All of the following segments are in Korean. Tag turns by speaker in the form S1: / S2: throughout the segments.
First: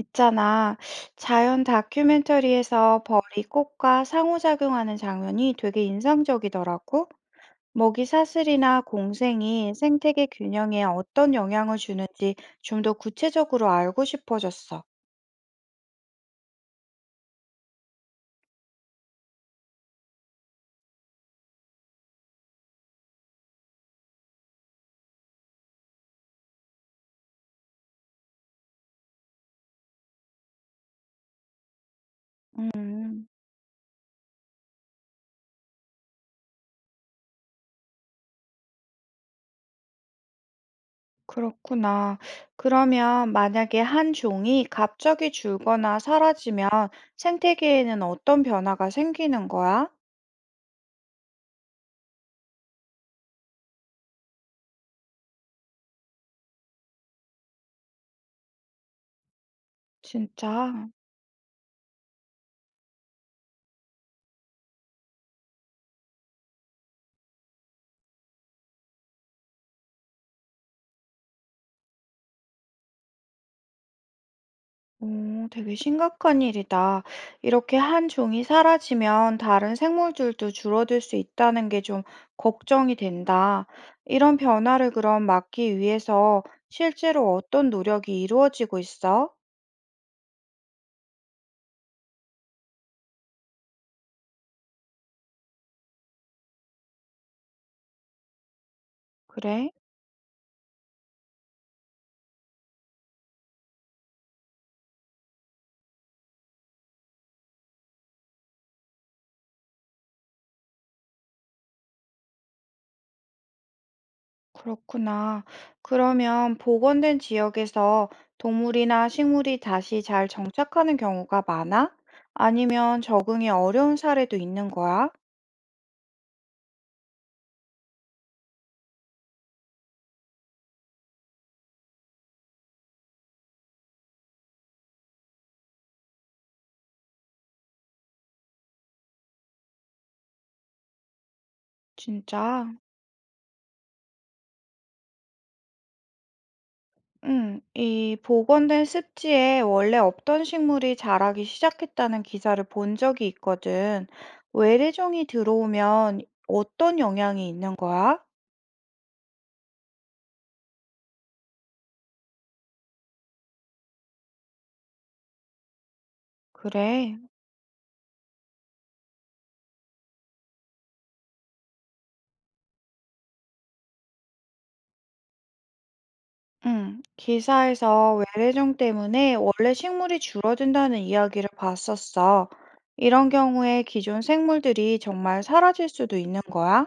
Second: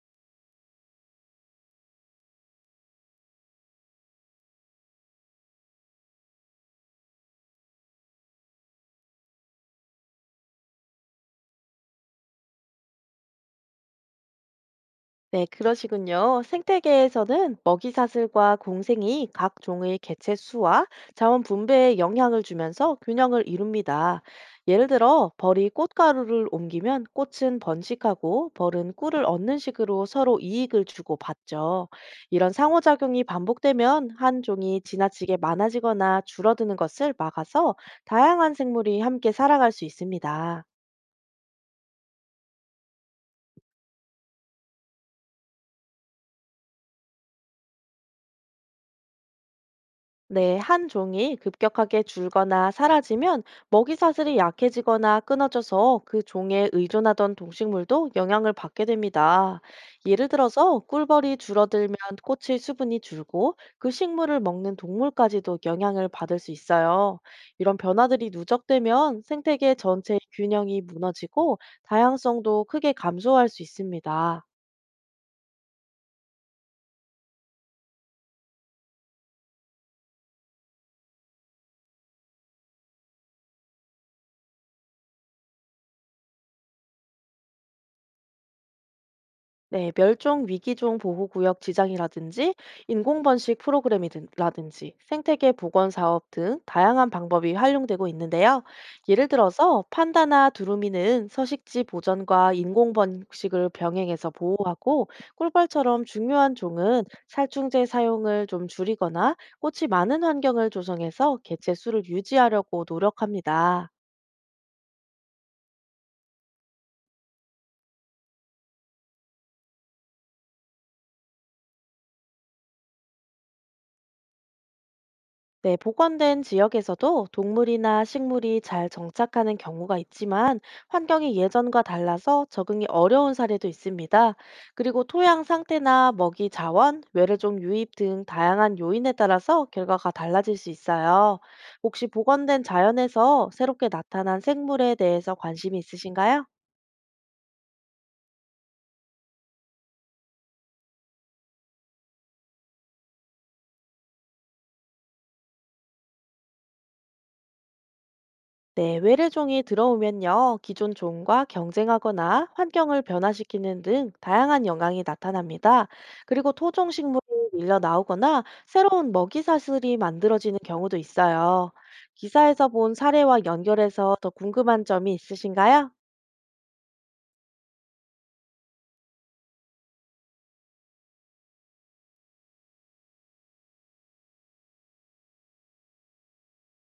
S1: 있잖아. 자연 다큐멘터리에서 벌이 꽃과 상호작용하는 장면이 되게 인상적이더라고. 먹이 사슬이나 공생이 생태계 균형에 어떤 영향을 주는지 좀 더 구체적으로 알고 싶어졌어.
S2: 네, 그러시군요. 생태계에서는 먹이사슬과 공생이 각 종의 개체 수와 자원 분배에 영향을 주면서 균형을 이룹니다. 예를 들어, 벌이 꽃가루를 옮기면 꽃은 번식하고 벌은 꿀을 얻는 식으로 서로 이익을 주고 받죠. 이런 상호작용이
S1: 음,
S2: 반복되면 한 종이 지나치게 많아지거나 줄어드는 것을 막아서 다양한 생물이 함께 살아갈 수 있습니다.
S1: 그렇구나. 그러면 만약에 한 종이 갑자기 줄거나 사라지면 생태계에는 어떤 변화가 생기는 거야?
S2: 네, 한 종이 급격하게 줄거나 사라지면 먹이 사슬이 약해지거나 끊어져서 그 종에 의존하던 동식물도 영향을 받게 됩니다. 예를 들어서
S1: 진짜.
S2: 꿀벌이 줄어들면 꽃의 수분이 줄고 그 식물을 먹는 동물까지도 영향을 받을 수 있어요. 이런 변화들이 누적되면 생태계 전체의 균형이 무너지고 다양성도 크게 감소할 수 있습니다.
S1: 오, 되게 심각한 일이다. 이렇게 한 종이 사라지면 다른 생물들도 줄어들 수 있다는 게 좀 걱정이 된다. 이런 변화를 그럼 막기 위해서 실제로 어떤 노력이 이루어지고 있어?
S2: 네, 멸종 위기종 보호구역 지정이라든지 인공번식 프로그램이라든지 생태계 복원 사업 등 다양한 방법이 활용되고 있는데요. 예를
S1: 그래?
S2: 들어서 판다나 두루미는 서식지 보전과 인공번식을 병행해서 보호하고 꿀벌처럼 중요한 종은 살충제 사용을 좀 줄이거나 꽃이 많은 환경을 조성해서 개체 수를 유지하려고 노력합니다.
S1: 그렇구나. 그러면 복원된 지역에서 동물이나 식물이 다시 잘 정착하는 경우가 많아? 아니면 적응이 어려운 사례도 있는 거야?
S2: 네, 복원된 지역에서도 동물이나 식물이 잘 정착하는 경우가 있지만 환경이 예전과 달라서 적응이 어려운 사례도 있습니다. 그리고 토양 상태나 먹이 자원, 외래종 유입 등 다양한 요인에 따라서 결과가 달라질 수 있어요. 혹시 복원된
S1: 진짜?
S2: 자연에서 새롭게 나타난 생물에 대해서 관심이 있으신가요?
S1: 이 복원된 습지에 원래 없던 식물이 자라기 시작했다는 기사를 본 적이 있거든. 외래종이 들어오면 어떤 영향이 있는 거야?
S2: 네, 외래종이 들어오면요, 기존 종과 경쟁하거나 환경을 변화시키는 등 다양한 영향이 나타납니다. 그리고 토종
S1: 그래.
S2: 식물이 밀려 나오거나 새로운 먹이 사슬이 만들어지는 경우도 있어요. 기사에서 본 사례와 연결해서 더 궁금한 점이 있으신가요?
S1: 기사에서 외래종 때문에 원래 식물이 줄어든다는 이야기를 봤었어. 이런 경우에 기존 생물들이 정말 사라질 수도 있는 거야?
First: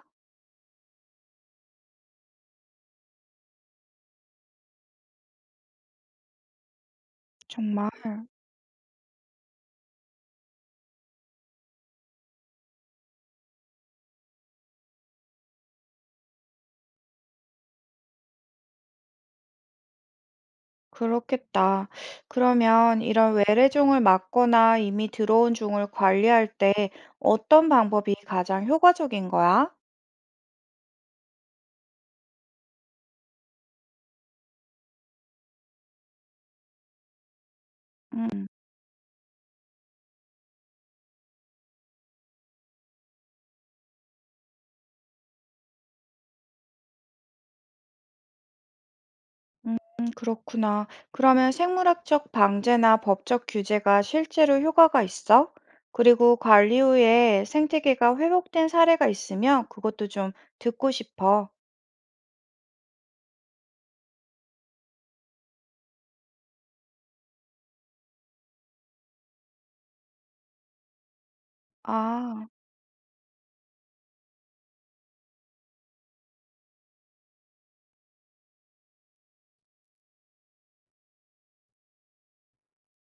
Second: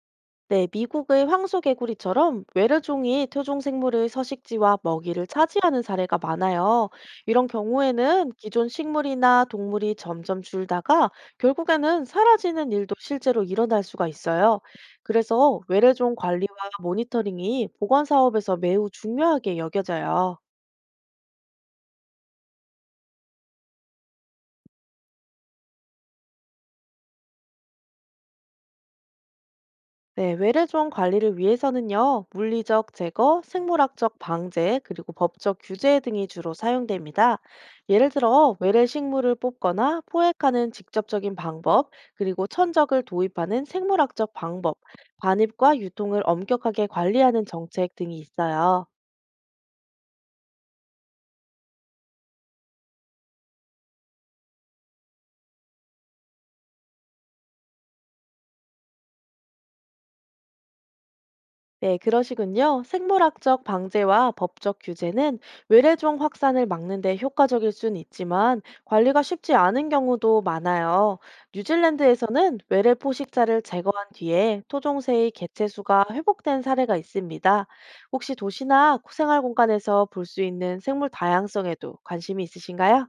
S2: 네, 미국의 황소개구리처럼 외래종이 토종 생물의 서식지와 먹이를 차지하는 사례가 많아요. 이런
S1: 정말?
S2: 경우에는 기존 식물이나 동물이 점점 줄다가 결국에는 사라지는 일도 실제로 일어날 수가 있어요. 그래서 외래종 관리와 모니터링이 보건 사업에서 매우 중요하게 여겨져요.
S1: 그렇겠다. 그러면 이런 외래종을 막거나 이미 들어온 종을 관리할 때 어떤 방법이 가장 효과적인 거야?
S2: 네, 외래종 관리를 위해서는요, 물리적 제거, 생물학적 방제, 그리고 법적 규제 등이 주로 사용됩니다. 예를
S1: 음,
S2: 들어, 외래 식물을 뽑거나 포획하는 직접적인 방법, 그리고 천적을 도입하는 생물학적 방법, 반입과 유통을 엄격하게 관리하는 정책 등이 있어요.
S1: 음, 그렇구나. 그러면 생물학적 방제나 법적 규제가 실제로 효과가 있어? 그리고 관리 후에 생태계가 회복된 사례가 있으면 그것도 좀 듣고 싶어.
S2: 네, 그러시군요. 생물학적 방제와 법적 규제는 외래종 확산을 막는 데 효과적일 수는 있지만 관리가 쉽지 않은 경우도 많아요.
S1: 아.
S2: 뉴질랜드에서는 외래 포식자를 제거한 뒤에 토종새의 개체수가 회복된 사례가 있습니다. 혹시 도시나 생활 공간에서 볼 수 있는 생물 다양성에도 관심이 있으신가요?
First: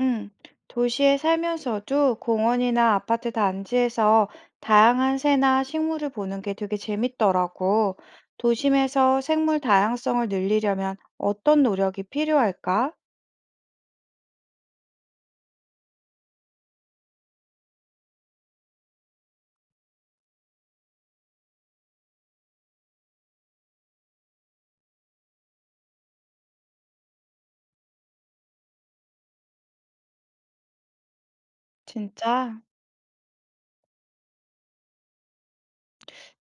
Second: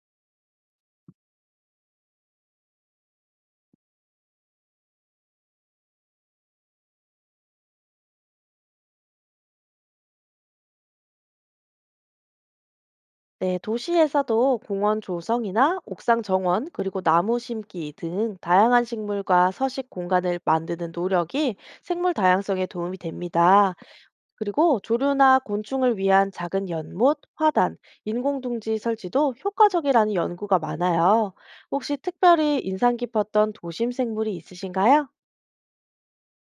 S1: 음, 도시에 살면서도 공원이나 아파트 단지에서 다양한 새나 식물을 보는 게 되게 재밌더라고. 도심에서 생물 다양성을 늘리려면 어떤 노력이 필요할까?
S2: 네, 도시에서도 공원 조성이나 옥상 정원, 그리고 나무 심기 등 다양한 식물과 서식 공간을 만드는 노력이 생물 다양성에 도움이 됩니다. 그리고 조류나 곤충을 위한 작은 연못, 화단, 인공둥지 설치도 효과적이라는 연구가 많아요. 혹시
S1: 진짜.
S2: 특별히 인상 깊었던 도심 생물이 있으신가요?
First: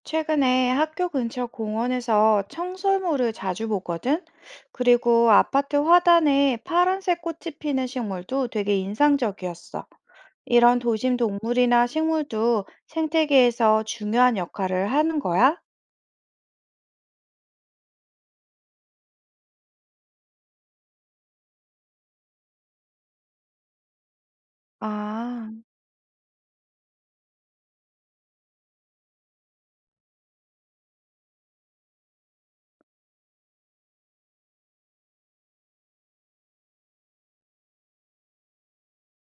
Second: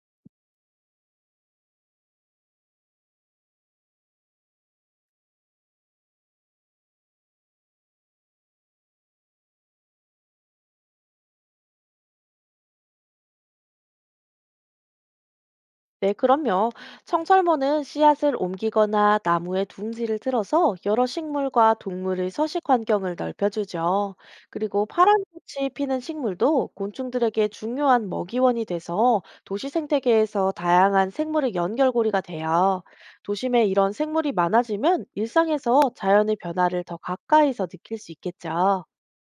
S1: 최근에 학교 근처 공원에서 청설모를 자주 보거든? 그리고 아파트 화단에 파란색 꽃이 피는 식물도 되게 인상적이었어. 이런 도심 동물이나 식물도 생태계에서 중요한 역할을 하는 거야?
S2: 네, 그럼요. 청설모는 씨앗을 옮기거나 나무에 둥지를 틀어서 여러 식물과 동물의 서식 환경을 넓혀주죠. 그리고 파란
S1: 아,
S2: 꽃이 피는 식물도 곤충들에게 중요한 먹이원이 돼서 도시 생태계에서 다양한 생물의 연결고리가 돼요. 도심에 이런 생물이 많아지면 일상에서 자연의 변화를 더 가까이서 느낄 수 있겠죠.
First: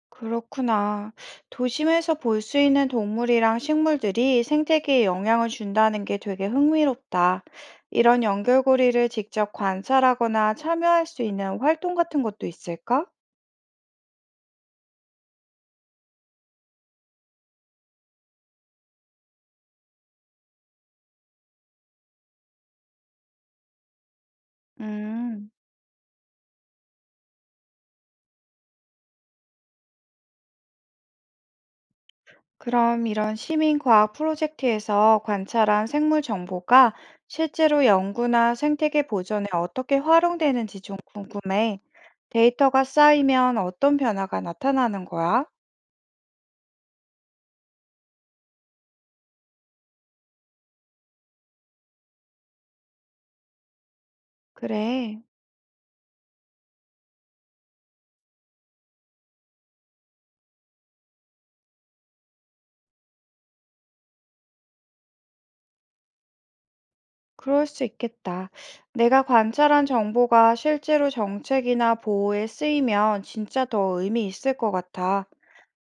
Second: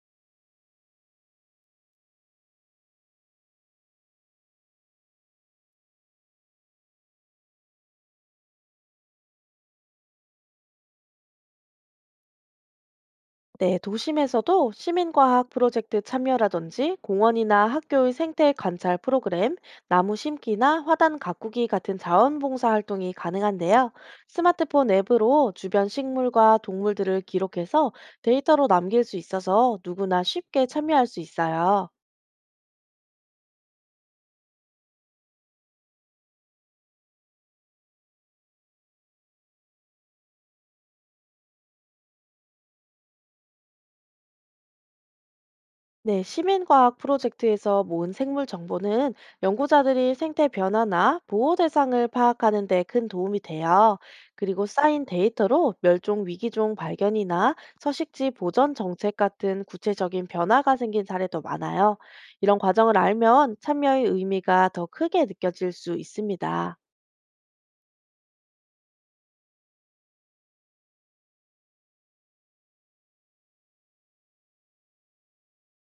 S1: 그렇구나. 도심에서 볼 수 있는 동물이랑 식물들이 생태계에 영향을 준다는 게 되게 흥미롭다. 이런 연결고리를 직접 관찰하거나 참여할 수 있는 활동 같은 것도 있을까?
S2: 네, 도심에서도 시민과학 프로젝트 참여라든지 공원이나 학교의 생태 관찰 프로그램, 나무 심기나 화단 가꾸기 같은 자원봉사 활동이 가능한데요. 스마트폰
S1: 음,
S2: 앱으로 주변 식물과 동물들을 기록해서 데이터로 남길 수 있어서 누구나 쉽게 참여할 수 있어요.
S1: 그럼 이런 시민과학 프로젝트에서 관찰한 생물 정보가 실제로 연구나 생태계 보전에 어떻게 활용되는지 좀 궁금해. 데이터가 쌓이면 어떤 변화가 나타나는 거야?
S2: 네, 시민과학 프로젝트에서 모은 생물 정보는 연구자들이 생태 변화나 보호 대상을 파악하는 데 큰 도움이 돼요. 그리고 쌓인
S1: 그래.
S2: 데이터로 멸종 위기종 발견이나 서식지 보전 정책 같은 구체적인 변화가 생긴 사례도 많아요. 이런 과정을 알면 참여의 의미가 더 크게 느껴질 수 있습니다.
S1: 그럴 수 있겠다. 내가 관찰한 정보가 실제로 정책이나 보호에 쓰이면 진짜 더 의미 있을 것 같아.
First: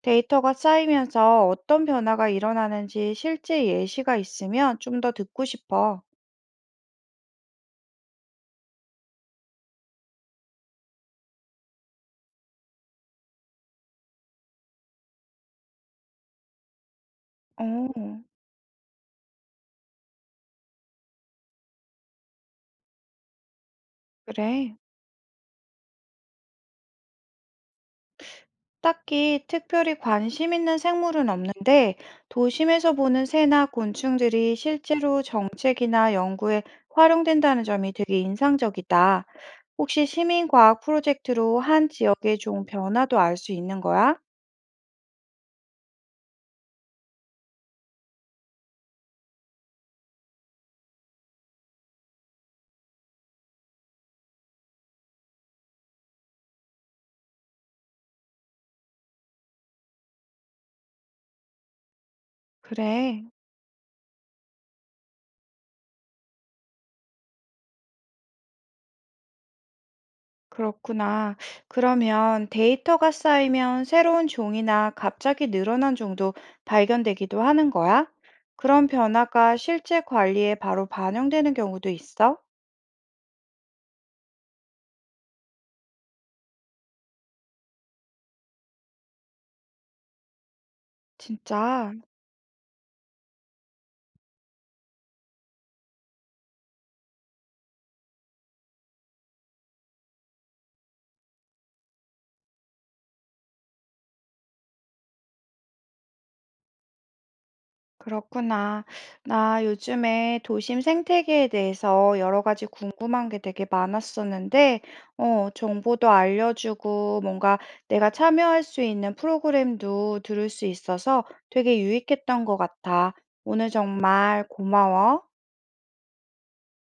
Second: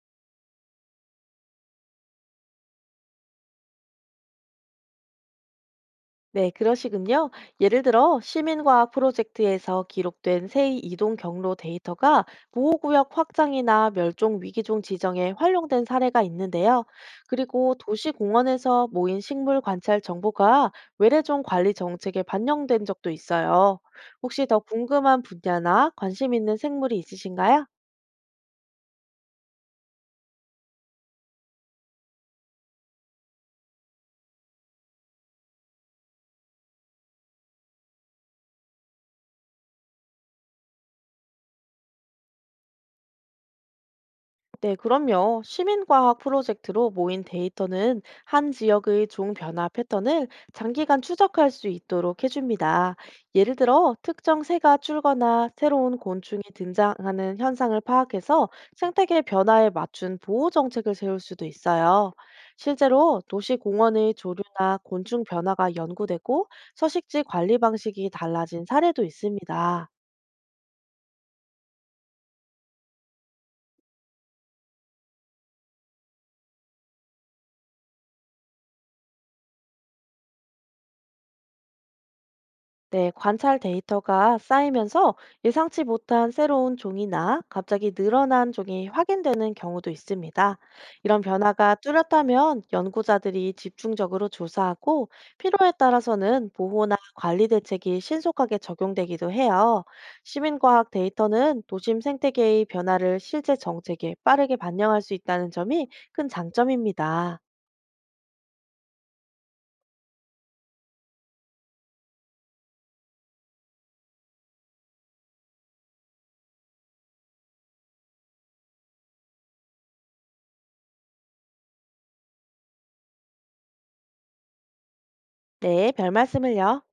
S1: 데이터가 쌓이면서 어떤 변화가 일어나는지 실제 예시가 있으면 좀 더 듣고 싶어.
S2: 네, 그러시군요. 예를 들어 시민과학 프로젝트에서 기록된 새의 이동 경로 데이터가 보호구역 확장이나 멸종 위기종 지정에 활용된 사례가 있는데요. 그리고
S1: 어,
S2: 도시공원에서 모인 식물 관찰 정보가 외래종 관리 정책에 반영된 적도 있어요. 혹시 더
S1: 그래.
S2: 궁금한 분야나 관심 있는 생물이 있으신가요?
S1: 딱히 특별히 관심 있는 생물은 없는데 도심에서 보는 새나 곤충들이 실제로 정책이나 연구에 활용된다는 점이 되게 인상적이다. 혹시 시민과학 프로젝트로 한 지역의 종 변화도 알 수 있는 거야?
S2: 네, 그럼요. 시민과학 프로젝트로 모인 데이터는 한 지역의 종 변화 패턴을 장기간 추적할 수 있도록 해줍니다. 예를 들어, 특정 새가 줄거나 새로운 곤충이 등장하는 현상을 파악해서 생태계 변화에 맞춘 보호 정책을 세울 수도 있어요. 실제로
S1: 그래,
S2: 도시 공원의 조류나 곤충 변화가 연구되고 서식지 관리 방식이 달라진 사례도 있습니다.
S1: 그렇구나. 그러면 데이터가 쌓이면 새로운 종이나 갑자기 늘어난 종도 발견되기도 하는 거야? 그런 변화가 실제 관리에 바로 반영되는 경우도 있어?
S2: 네, 관찰 데이터가 쌓이면서 예상치 못한 새로운 종이나 갑자기 늘어난 종이 확인되는 경우도 있습니다. 이런 변화가
S1: 진짜.
S2: 뚜렷하면 연구자들이 집중적으로 조사하고 필요에 따라서는 보호나 관리 대책이 신속하게 적용되기도 해요. 시민과학 데이터는 도심 생태계의 변화를 실제 정책에 빠르게 반영할 수 있다는 점이 큰 장점입니다.
S1: 그렇구나. 나 요즘에 도심 생태계에 대해서 여러 가지 궁금한 게 되게 많았었는데, 어, 정보도 알려주고 뭔가 내가 참여할 수 있는 프로그램도 들을 수 있어서 되게 유익했던 것 같아. 오늘 정말 고마워.
S2: 네, 별 말씀을요.